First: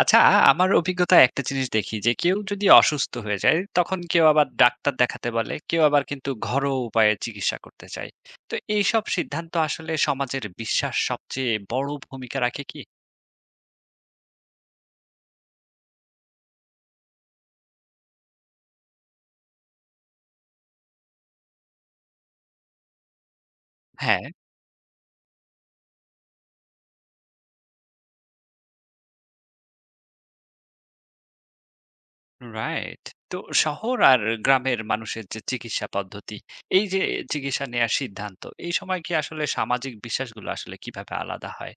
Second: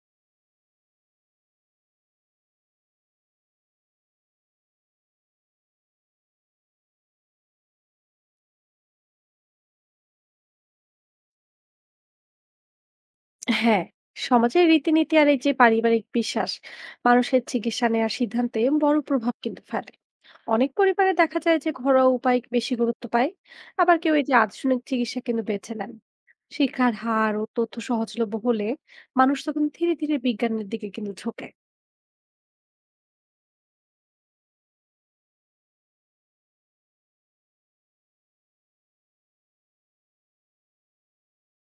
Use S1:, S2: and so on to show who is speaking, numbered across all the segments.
S1: আচ্ছা, আমার অভিজ্ঞতায় একটা জিনিস দেখি যে কেউ যদি অসুস্থ হয়ে যায় তখন কেউ আবার ডাক্তার দেখাতে বলে, কেউ আবার কিন্তু ঘরোয়া উপায়ে চিকিৎসা করতে চায়। তো এইসব সিদ্ধান্ত আসলে সমাজের বিশ্বাস সবচেয়ে বড় ভূমিকা রাখে কি?
S2: হ্যাঁ, সমাজের রীতিনীতি আর এই যে পারিবারিক বিশ্বাস মানুষের চিকিৎসা নেওয়ার সিদ্ধান্তে বড় প্রভাব কিন্তু ফেলে। অনেক পরিবারে দেখা যায় যে ঘরোয়া উপায় বেশি গুরুত্ব পায়, আবার কেউ
S1: হ্যাঁ,
S2: এই যে আধুনিক চিকিৎসা কিন্তু বেছে নেন। শিক্ষার হার ও তথ্য সহজলভ্য হলে মানুষ তখন ধীরে ধীরে বিজ্ঞানের দিকে কিন্তু ঝোঁকে।
S1: রাইট। তো শহর আর গ্রামের মানুষের যে চিকিৎসা পদ্ধতি, এই যে চিকিৎসা নেয়ার সিদ্ধান্ত, এই সময় কি আসলে সামাজিক বিশ্বাসগুলো আসলে কিভাবে আলাদা হয়?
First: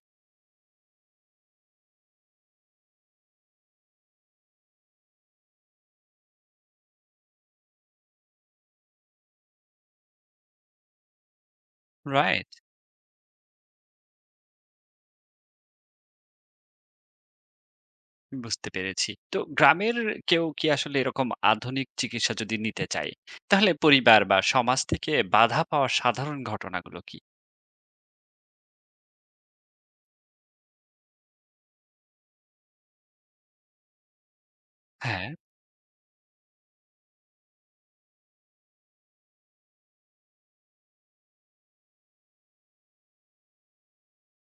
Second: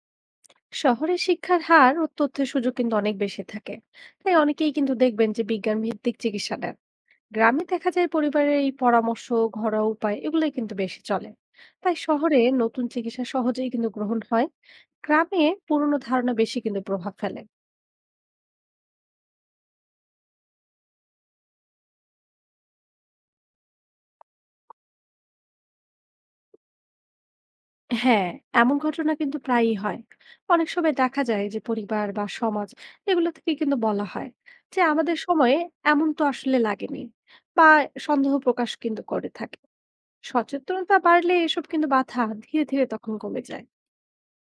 S2: শহরে শিক্ষার হার ও তথ্যের সুযোগ কিন্তু অনেক বেশি থাকে, তাই অনেকেই কিন্তু দেখবেন যে বিজ্ঞান ভিত্তিক চিকিৎসা নেন। গ্রামে দেখা যায় পরিবারের এই পরামর্শ, ঘরোয়া উপায় এগুলোই কিন্তু বেশি চলে। তাই শহরে
S1: রাইট।
S2: নতুন চিকিৎসা সহজেই কিন্তু গ্রহণ হয়, গ্রামে পুরনো ধারণা বেশি কিন্তু প্রভাব ফেলে।
S1: বুঝতে পেরেছি। তো গ্রামের কেউ কি আসলে এরকম আধুনিক চিকিৎসা যদি নিতে চায়, তাহলে পরিবার বা সমাজ থেকে বাধা পাওয়ার সাধারণ ঘটনাগুলো কি?
S2: হ্যাঁ, এমন ঘটনা কিন্তু প্রায়ই হয়। অনেক সময় দেখা যায় যে পরিবার বা সমাজ এগুলো থেকে কিন্তু বলা হয় যে আমাদের
S1: হ্যাঁ,
S2: সময়ে এমন তো আসলে লাগেনি, বা সন্দেহ প্রকাশ কিন্তু করে থাকে। সচেতনতা বাড়লে এসব কিন্তু বাধা ধীরে ধীরে তখন কমে যায়।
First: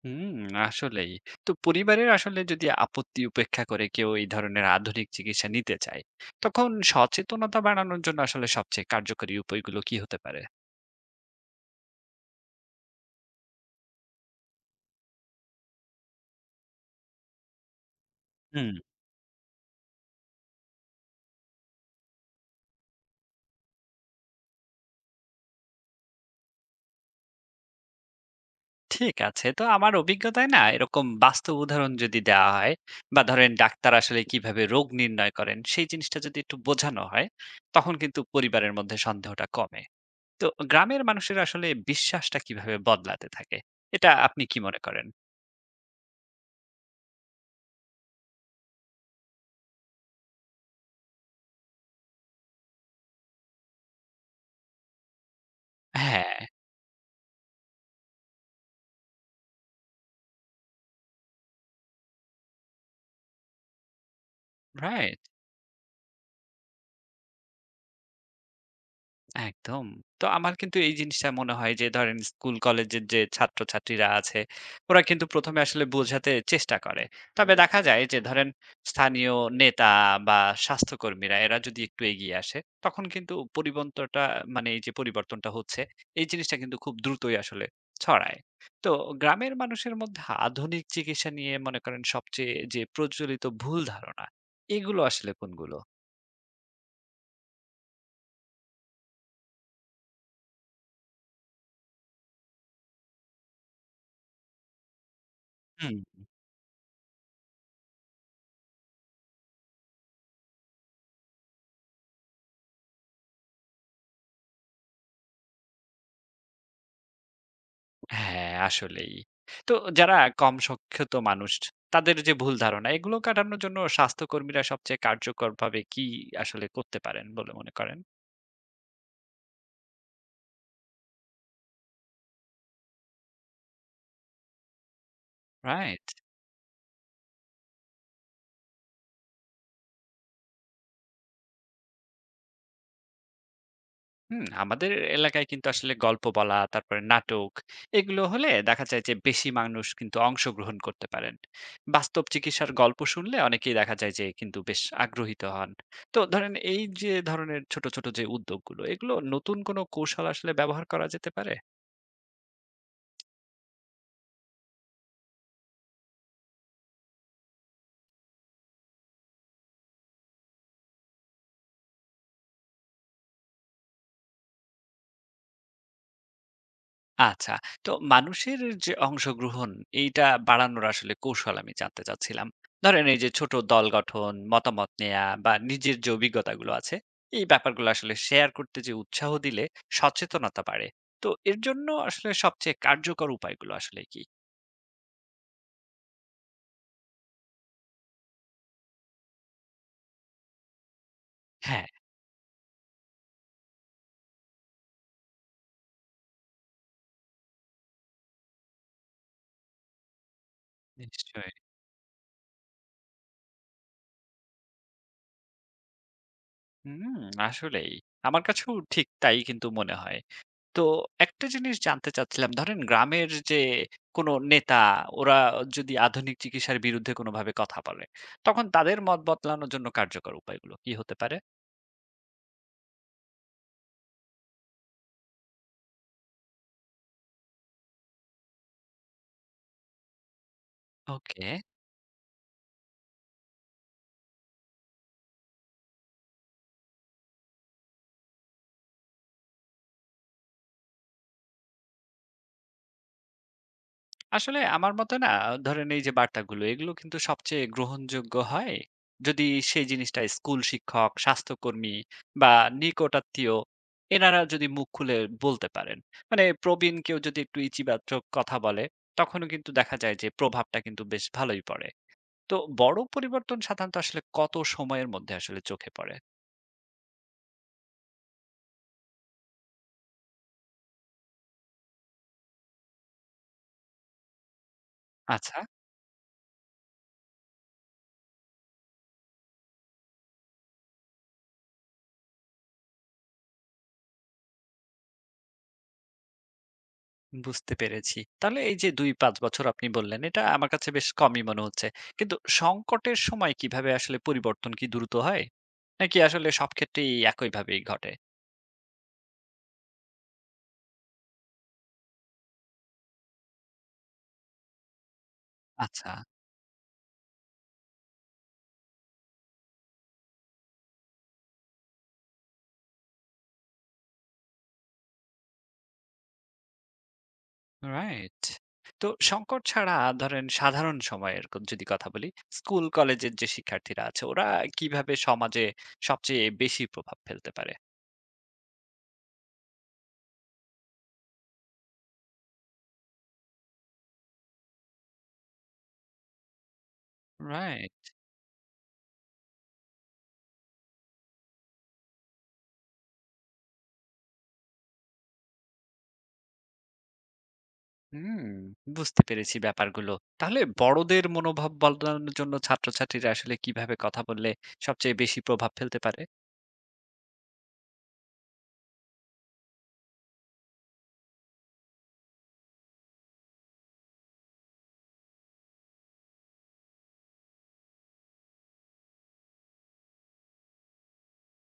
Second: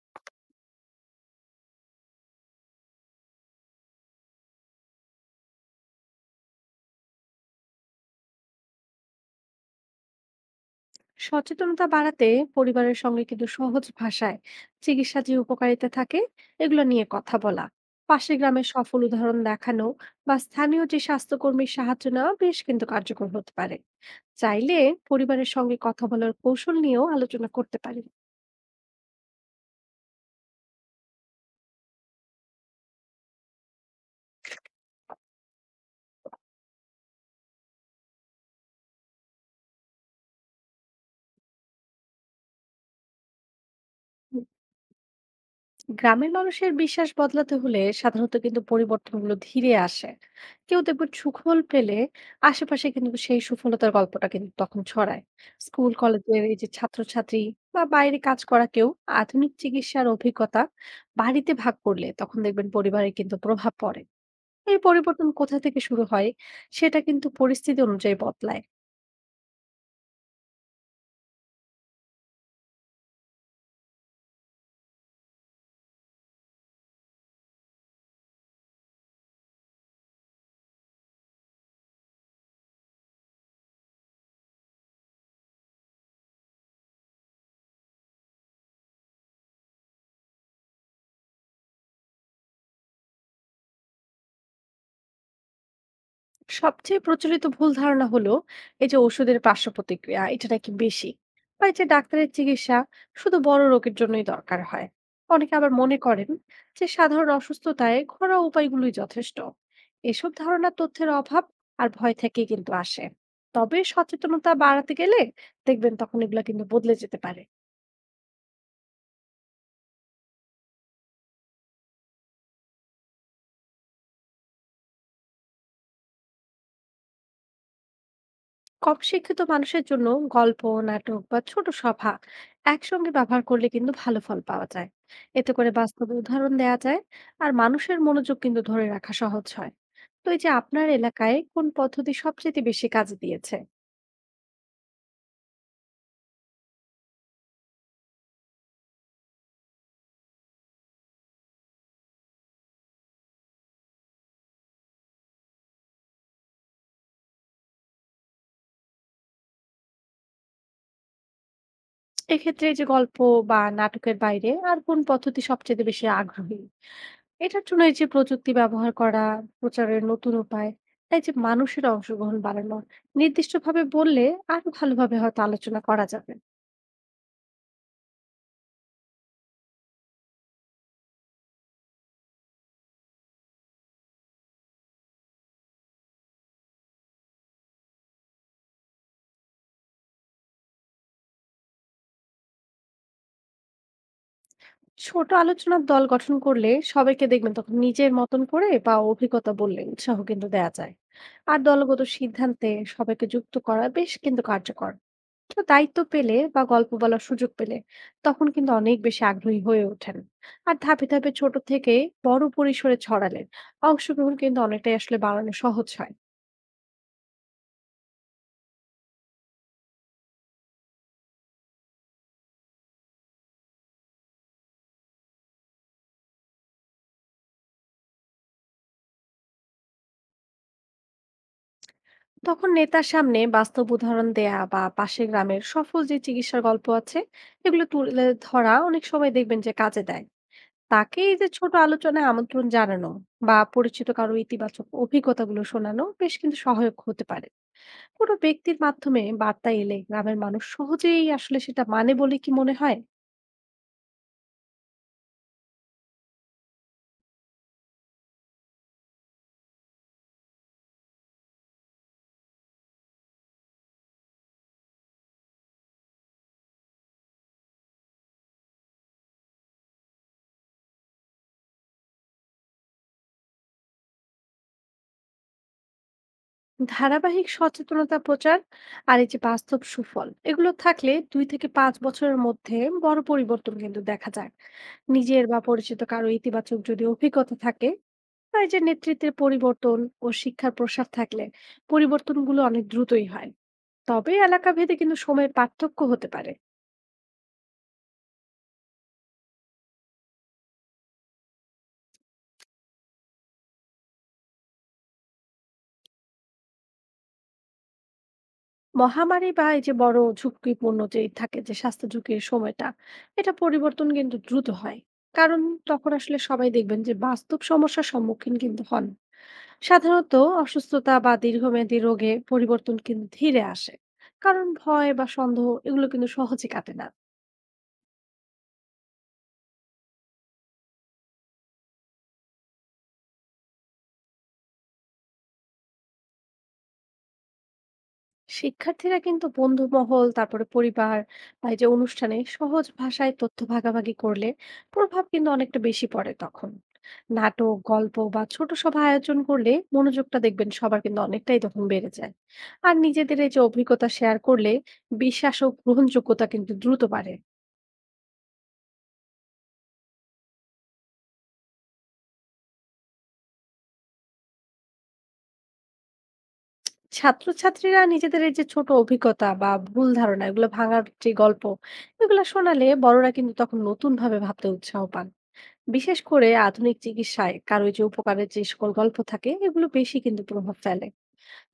S1: হুম, আসলেই। তো পরিবারের আসলে যদি আপত্তি উপেক্ষা করে কেউ এই ধরনের আধুনিক চিকিৎসা নিতে চায়, তখন সচেতনতা বাড়ানোর জন্য আসলে সবচেয়ে কার্যকরী উপায়গুলো কি হতে পারে?
S2: সচেতনতা বাড়াতে পরিবারের সঙ্গে কিন্তু সহজ ভাষায় চিকিৎসা যে উপকারিতা থাকে এগুলো নিয়ে কথা বলা, পাশের গ্রামের
S1: হুম।
S2: সফল উদাহরণ দেখানো, বা স্থানীয় যে স্বাস্থ্যকর্মীর সাহায্য নেওয়া বেশ কিন্তু কার্যকর হতে পারে। চাইলে পরিবারের সঙ্গে কথা বলার কৌশল নিয়েও আলোচনা করতে পারি।
S1: ঠিক আছে। তো আমার অভিজ্ঞতায় না এরকম বাস্তব উদাহরণ যদি দেওয়া হয় বা ধরেন ডাক্তার আসলে কিভাবে রোগ নির্ণয় করেন সেই জিনিসটা যদি একটু বোঝানো হয় তখন কিন্তু পরিবারের মধ্যে সন্দেহটা কমে। তো গ্রামের মানুষের আসলে বিশ্বাসটা কিভাবে বদলাতে থাকে এটা আপনি কি মনে করেন?
S2: গ্রামের মানুষের বিশ্বাস বদলাতে হলে সাধারণত কিন্তু পরিবর্তনগুলো ধীরে আসে। কেউ দেখবেন সুফল পেলে আশেপাশে কিন্তু সেই সফলতার গল্পটা কিন্তু তখন ছড়ায়। স্কুল
S1: হ্যাঁ,
S2: কলেজের এই যে ছাত্রছাত্রী বা বাইরে কাজ করা কেউ আধুনিক চিকিৎসার অভিজ্ঞতা বাড়িতে ভাগ করলে তখন দেখবেন পরিবারে কিন্তু প্রভাব পড়ে। এই
S1: রাইট।
S2: পরিবর্তন কোথা থেকে শুরু হয় সেটা কিন্তু পরিস্থিতি অনুযায়ী বদলায়।
S1: একদম। তো আমার কিন্তু এই জিনিসটা মনে হয় যে ধরেন স্কুল কলেজের যে ছাত্রছাত্রীরা আছে, ওরা কিন্তু ১ম এ আসলে বোঝাতে চেষ্টা করে। তবে দেখা যায় যে ধরেন স্থানীয় নেতা বা স্বাস্থ্যকর্মীরা এরা যদি একটু এগিয়ে আসে, তখন কিন্তু পরিবন্তটা মানে এই যে পরিবর্তনটা হচ্ছে, এই জিনিসটা কিন্তু খুব দ্রুতই আসলে ছড়ায়। তো গ্রামের মানুষের মধ্যে আধুনিক চিকিৎসা নিয়ে মনে করেন সবচেয়ে যে প্রচলিত ভুল ধারণা, এগুলো আসলে কোনগুলো?
S2: সবচেয়ে প্রচলিত ভুল ধারণা হলো এই যে ওষুধের পার্শ্ব প্রতিক্রিয়া এটা নাকি বেশি, বা এই যে ডাক্তারের চিকিৎসা শুধু বড় রোগের জন্যই দরকার হয়। অনেকে আবার মনে
S1: হুম।
S2: করেন যে সাধারণ অসুস্থতায় ঘরোয়া উপায়গুলোই যথেষ্ট। এসব ধারণা তথ্যের অভাব আর ভয় থেকেই কিন্তু আসে। তবে সচেতনতা বাড়াতে গেলে দেখবেন তখন এগুলা কিন্তু বদলে যেতে পারে।
S1: হ্যাঁ, আসলেই। তো যারা কম সক্ষত মানুষ তাদের যে ভুল ধারণা এগুলো কাটানোর জন্য স্বাস্থ্যকর্মীরা সবচেয়ে কার্যকরভাবে কি আসলে করতে পারেন বলে মনে করেন?
S2: কম শিক্ষিত মানুষের জন্য গল্প, নাটক বা ছোট সভা একসঙ্গে ব্যবহার করলে কিন্তু ভালো ফল পাওয়া যায়। এতে করে
S1: রাইট।
S2: বাস্তব উদাহরণ দেওয়া যায়, আর মানুষের মনোযোগ কিন্তু ধরে রাখা সহজ হয়। তো এই যে আপনার এলাকায় কোন পদ্ধতি সবচেয়ে বেশি কাজে দিয়েছে?
S1: হুম, আমাদের এলাকায় কিন্তু আসলে গল্প বলা, তারপরে নাটক এগুলো হলে দেখা যায় যে বেশি মানুষ কিন্তু অংশগ্রহণ করতে পারেন। বাস্তব চিকিৎসার গল্প শুনলে অনেকেই দেখা যায় যে কিন্তু বেশ আগ্রহীত হন। তো ধরেন এই যে ধরনের ছোট, ছোট যে উদ্যোগগুলো এগুলো নতুন কোনো কৌশল আসলে ব্যবহার করা যেতে পারে?
S2: এক্ষেত্রে এই যে গল্প বা নাটকের বাইরে আর কোন পদ্ধতি সবচেয়ে বেশি আগ্রহী, এটার জন্য এই যে প্রযুক্তি ব্যবহার করা, প্রচারের নতুন উপায়, তাই যে মানুষের অংশগ্রহণ বাড়ানো নির্দিষ্টভাবে বললে আরো ভালোভাবে হয়তো আলোচনা করা যাবে।
S1: আচ্ছা। তো মানুষের যে অংশগ্রহণ এইটা বাড়ানোর আসলে কৌশল আমি জানতে চাচ্ছিলাম। ধরেন এই যে ছোট দল গঠন, মতামত নেয়া বা নিজের যে অভিজ্ঞতাগুলো আছে, এই ব্যাপারগুলো আসলে শেয়ার করতে যে উৎসাহ দিলে সচেতনতা বাড়ে। তো এর জন্য আসলে সবচেয়ে কার্যকর উপায়গুলো আসলে কি?
S2: ছোট আলোচনার দল গঠন করলে সবাইকে দেখবেন তখন নিজের মতন করে বা অভিজ্ঞতা বললে উৎসাহ কিন্তু দেয়া যায়। আর
S1: হ্যাঁ,
S2: দলগত সিদ্ধান্তে সবাইকে যুক্ত করা বেশ কিন্তু কার্যকর। তো দায়িত্ব পেলে বা গল্প বলার সুযোগ পেলে তখন কিন্তু অনেক বেশি আগ্রহী হয়ে ওঠেন। আর ধাপে ধাপে
S1: নিশ্চয়ই।
S2: ছোট থেকে বড় পরিসরে ছড়ালে অংশগ্রহণ কিন্তু অনেকটাই আসলে বাড়ানো সহজ হয়।
S1: হুম, আসলেই। আমার কাছেও ঠিক তাই কিন্তু মনে হয়। তো একটা জিনিস জানতে চাচ্ছিলাম, ধরেন গ্রামের যে কোনো নেতা, ওরা যদি আধুনিক চিকিৎসার বিরুদ্ধে কোনোভাবে কথা বলে, তখন তাদের মত বদলানোর জন্য কার্যকর উপায়গুলো কি হতে পারে?
S2: তখন নেতার সামনে বাস্তব উদাহরণ দেয়া বা পাশের গ্রামের সফল যে চিকিৎসার গল্প আছে এগুলো তুলে ধরা অনেক সময় দেখবেন যে কাজে দেয়। তাকে এই যে
S1: ওকে।
S2: ছোট আলোচনায় আমন্ত্রণ জানানো বা পরিচিত কারো ইতিবাচক অভিজ্ঞতাগুলো শোনানো বেশ কিন্তু সহায়ক হতে পারে। কোনো ব্যক্তির মাধ্যমে বার্তা এলে গ্রামের মানুষ সহজেই আসলে সেটা মানে, বলে কি মনে হয়?
S1: আসলে আমার মতে না ধরেন এই যে বার্তাগুলো, এগুলো কিন্তু সবচেয়ে গ্রহণযোগ্য হয় যদি সেই জিনিসটা স্কুল শিক্ষক, স্বাস্থ্যকর্মী বা নিকটাত্মীয় এনারা যদি মুখ খুলে বলতে পারেন। মানে প্রবীণ কেউ যদি একটু ইচিবাচক কথা বলে, তখনও কিন্তু দেখা যায় যে প্রভাবটা কিন্তু বেশ ভালোই পড়ে। তো বড় পরিবর্তন সাধারণত আসলে কত সময়ের মধ্যে আসলে চোখে পড়ে?
S2: ধারাবাহিক সচেতনতা প্রচার আর এই যে বাস্তব সুফল এগুলো থাকলে 2 থেকে 5 বছরের মধ্যে বড় পরিবর্তন কিন্তু দেখা যায়। নিজের
S1: আচ্ছা,
S2: বা পরিচিত কারো ইতিবাচক যদি অভিজ্ঞতা থাকে, বা এই যে নেতৃত্বের পরিবর্তন ও শিক্ষার প্রসার থাকলে পরিবর্তনগুলো অনেক দ্রুতই হয়। তবে এলাকা ভেদে কিন্তু সময়ের পার্থক্য হতে পারে।
S1: বুঝতে পেরেছি। তাহলে এই যে ২-৫ বছর আপনি বললেন, এটা আমার কাছে বেশ কমই মনে হচ্ছে। কিন্তু সংকটের সময় কিভাবে আসলে পরিবর্তন কি দ্রুত হয়? নাকি আসলে সব ক্ষেত্রেই একইভাবেই ঘটে?
S2: মহামারী বা এই যে বড় ঝুঁকিপূর্ণ যে থাকে যে স্বাস্থ্য ঝুঁকির সময়টা, এটা পরিবর্তন কিন্তু দ্রুত হয়। কারণ
S1: আচ্ছা,
S2: তখন আসলে সবাই দেখবেন যে বাস্তব সমস্যার সম্মুখীন কিন্তু হন। সাধারণত অসুস্থতা বা দীর্ঘমেয়াদী রোগে পরিবর্তন কিন্তু ধীরে আসে, কারণ ভয় বা সন্দেহ এগুলো কিন্তু সহজে কাটে না।
S1: রাইট। তো সংকট ছাড়া ধরেন সাধারণ সময়ের ক যদি কথা বলি, স্কুল কলেজের যে শিক্ষার্থীরা আছে ওরা কিভাবে সমাজে সবচেয়ে বেশি প্রভাব ফেলতে পারে?
S2: শিক্ষার্থীরা কিন্তু বন্ধুমহল, তারপরে পরিবার বা এই যে অনুষ্ঠানে সহজ ভাষায় তথ্য ভাগাভাগি করলে প্রভাব কিন্তু অনেকটা বেশি পড়ে তখন। নাটক,
S1: রাইট।
S2: গল্প বা ছোট সভা আয়োজন করলে মনোযোগটা দেখবেন সবার কিন্তু অনেকটাই তখন বেড়ে যায়। আর নিজেদের এই যে অভিজ্ঞতা শেয়ার করলে বিশ্বাস ও গ্রহণযোগ্যতা কিন্তু দ্রুত বাড়ে।
S1: হুম, বুঝতে পেরেছি ব্যাপারগুলো। তাহলে বড়দের মনোভাব বদলানোর জন্য ছাত্রছাত্রীরা আসলে কিভাবে কথা বললে সবচেয়ে বেশি প্রভাব ফেলতে পারে?
S2: ছাত্রছাত্রীরা নিজেদের এই যে ছোট অভিজ্ঞতা বা ভুল ধারণা এগুলো ভাঙার যে গল্প এগুলো শোনালে বড়রা কিন্তু তখন নতুন ভাবে ভাবতে উৎসাহ পান। বিশেষ করে আধুনিক চিকিৎসায় কারো এই যে উপকারের যে সকল গল্প থাকে এগুলো বেশি কিন্তু প্রভাব ফেলে।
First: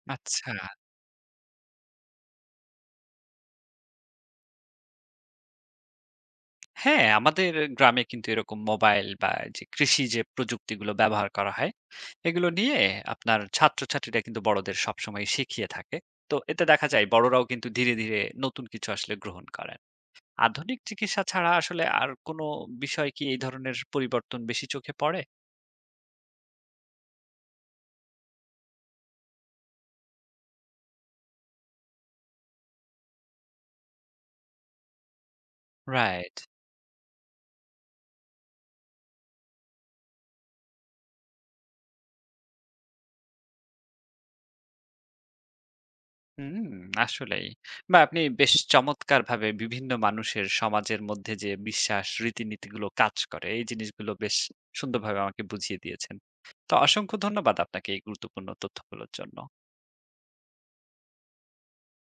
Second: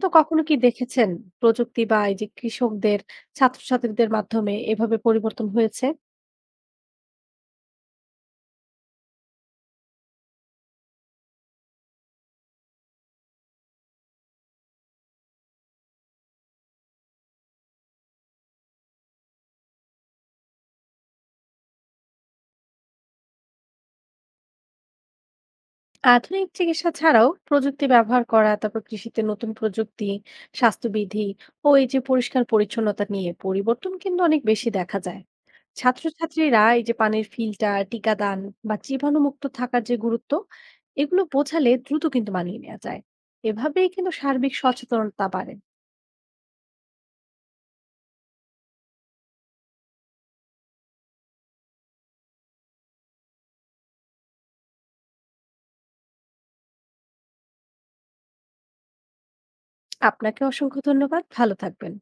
S2: তো কখনো
S1: আচ্ছা।
S2: কি দেখেছেন প্রযুক্তি বা এই যে কৃষকদের ছাত্রছাত্রীদের মাধ্যমে এভাবে পরিবর্তন হয়েছে?
S1: হ্যাঁ, আমাদের গ্রামে কিন্তু এরকম মোবাইল বা যে কৃষি যে প্রযুক্তিগুলো ব্যবহার করা হয়, এগুলো নিয়ে আপনার ছাত্রছাত্রীরা কিন্তু বড়দের সবসময় শিখিয়ে থাকে। তো এতে দেখা যায় বড়রাও কিন্তু ধীরে, ধীরে নতুন কিছু আসলে গ্রহণ করেন। আধুনিক চিকিৎসা ছাড়া আসলে আর কোনো বিষয় কি এই ধরনের পরিবর্তন বেশি চোখে পড়ে?
S2: আধুনিক চিকিৎসা ছাড়াও প্রযুক্তি ব্যবহার করা, তারপর কৃষিতে নতুন প্রযুক্তি, স্বাস্থ্যবিধি ও এই যে পরিষ্কার পরিচ্ছন্নতা নিয়ে পরিবর্তন কিন্তু অনেক বেশি দেখা যায়।
S1: রাইট।
S2: ছাত্রছাত্রীরা এই যে পানির ফিল্টার, টিকাদান বা জীবাণুমুক্ত থাকার যে গুরুত্ব এগুলো বোঝালে দ্রুত কিন্তু মানিয়ে নেওয়া যায়। এভাবেই কিন্তু সার্বিক সচেতনতা বাড়ে।
S1: হুম, আসলেই। বা আপনি বেশ চমৎকারভাবে বিভিন্ন মানুষের সমাজের মধ্যে যে বিশ্বাস, রীতিনীতিগুলো কাজ করে, এই জিনিসগুলো বেশ সুন্দরভাবে আমাকে বুঝিয়ে দিয়েছেন। তো অসংখ্য ধন্যবাদ আপনাকে এই গুরুত্বপূর্ণ তথ্যগুলোর জন্য।
S2: আপনাকে অসংখ্য ধন্যবাদ, ভালো থাকবেন।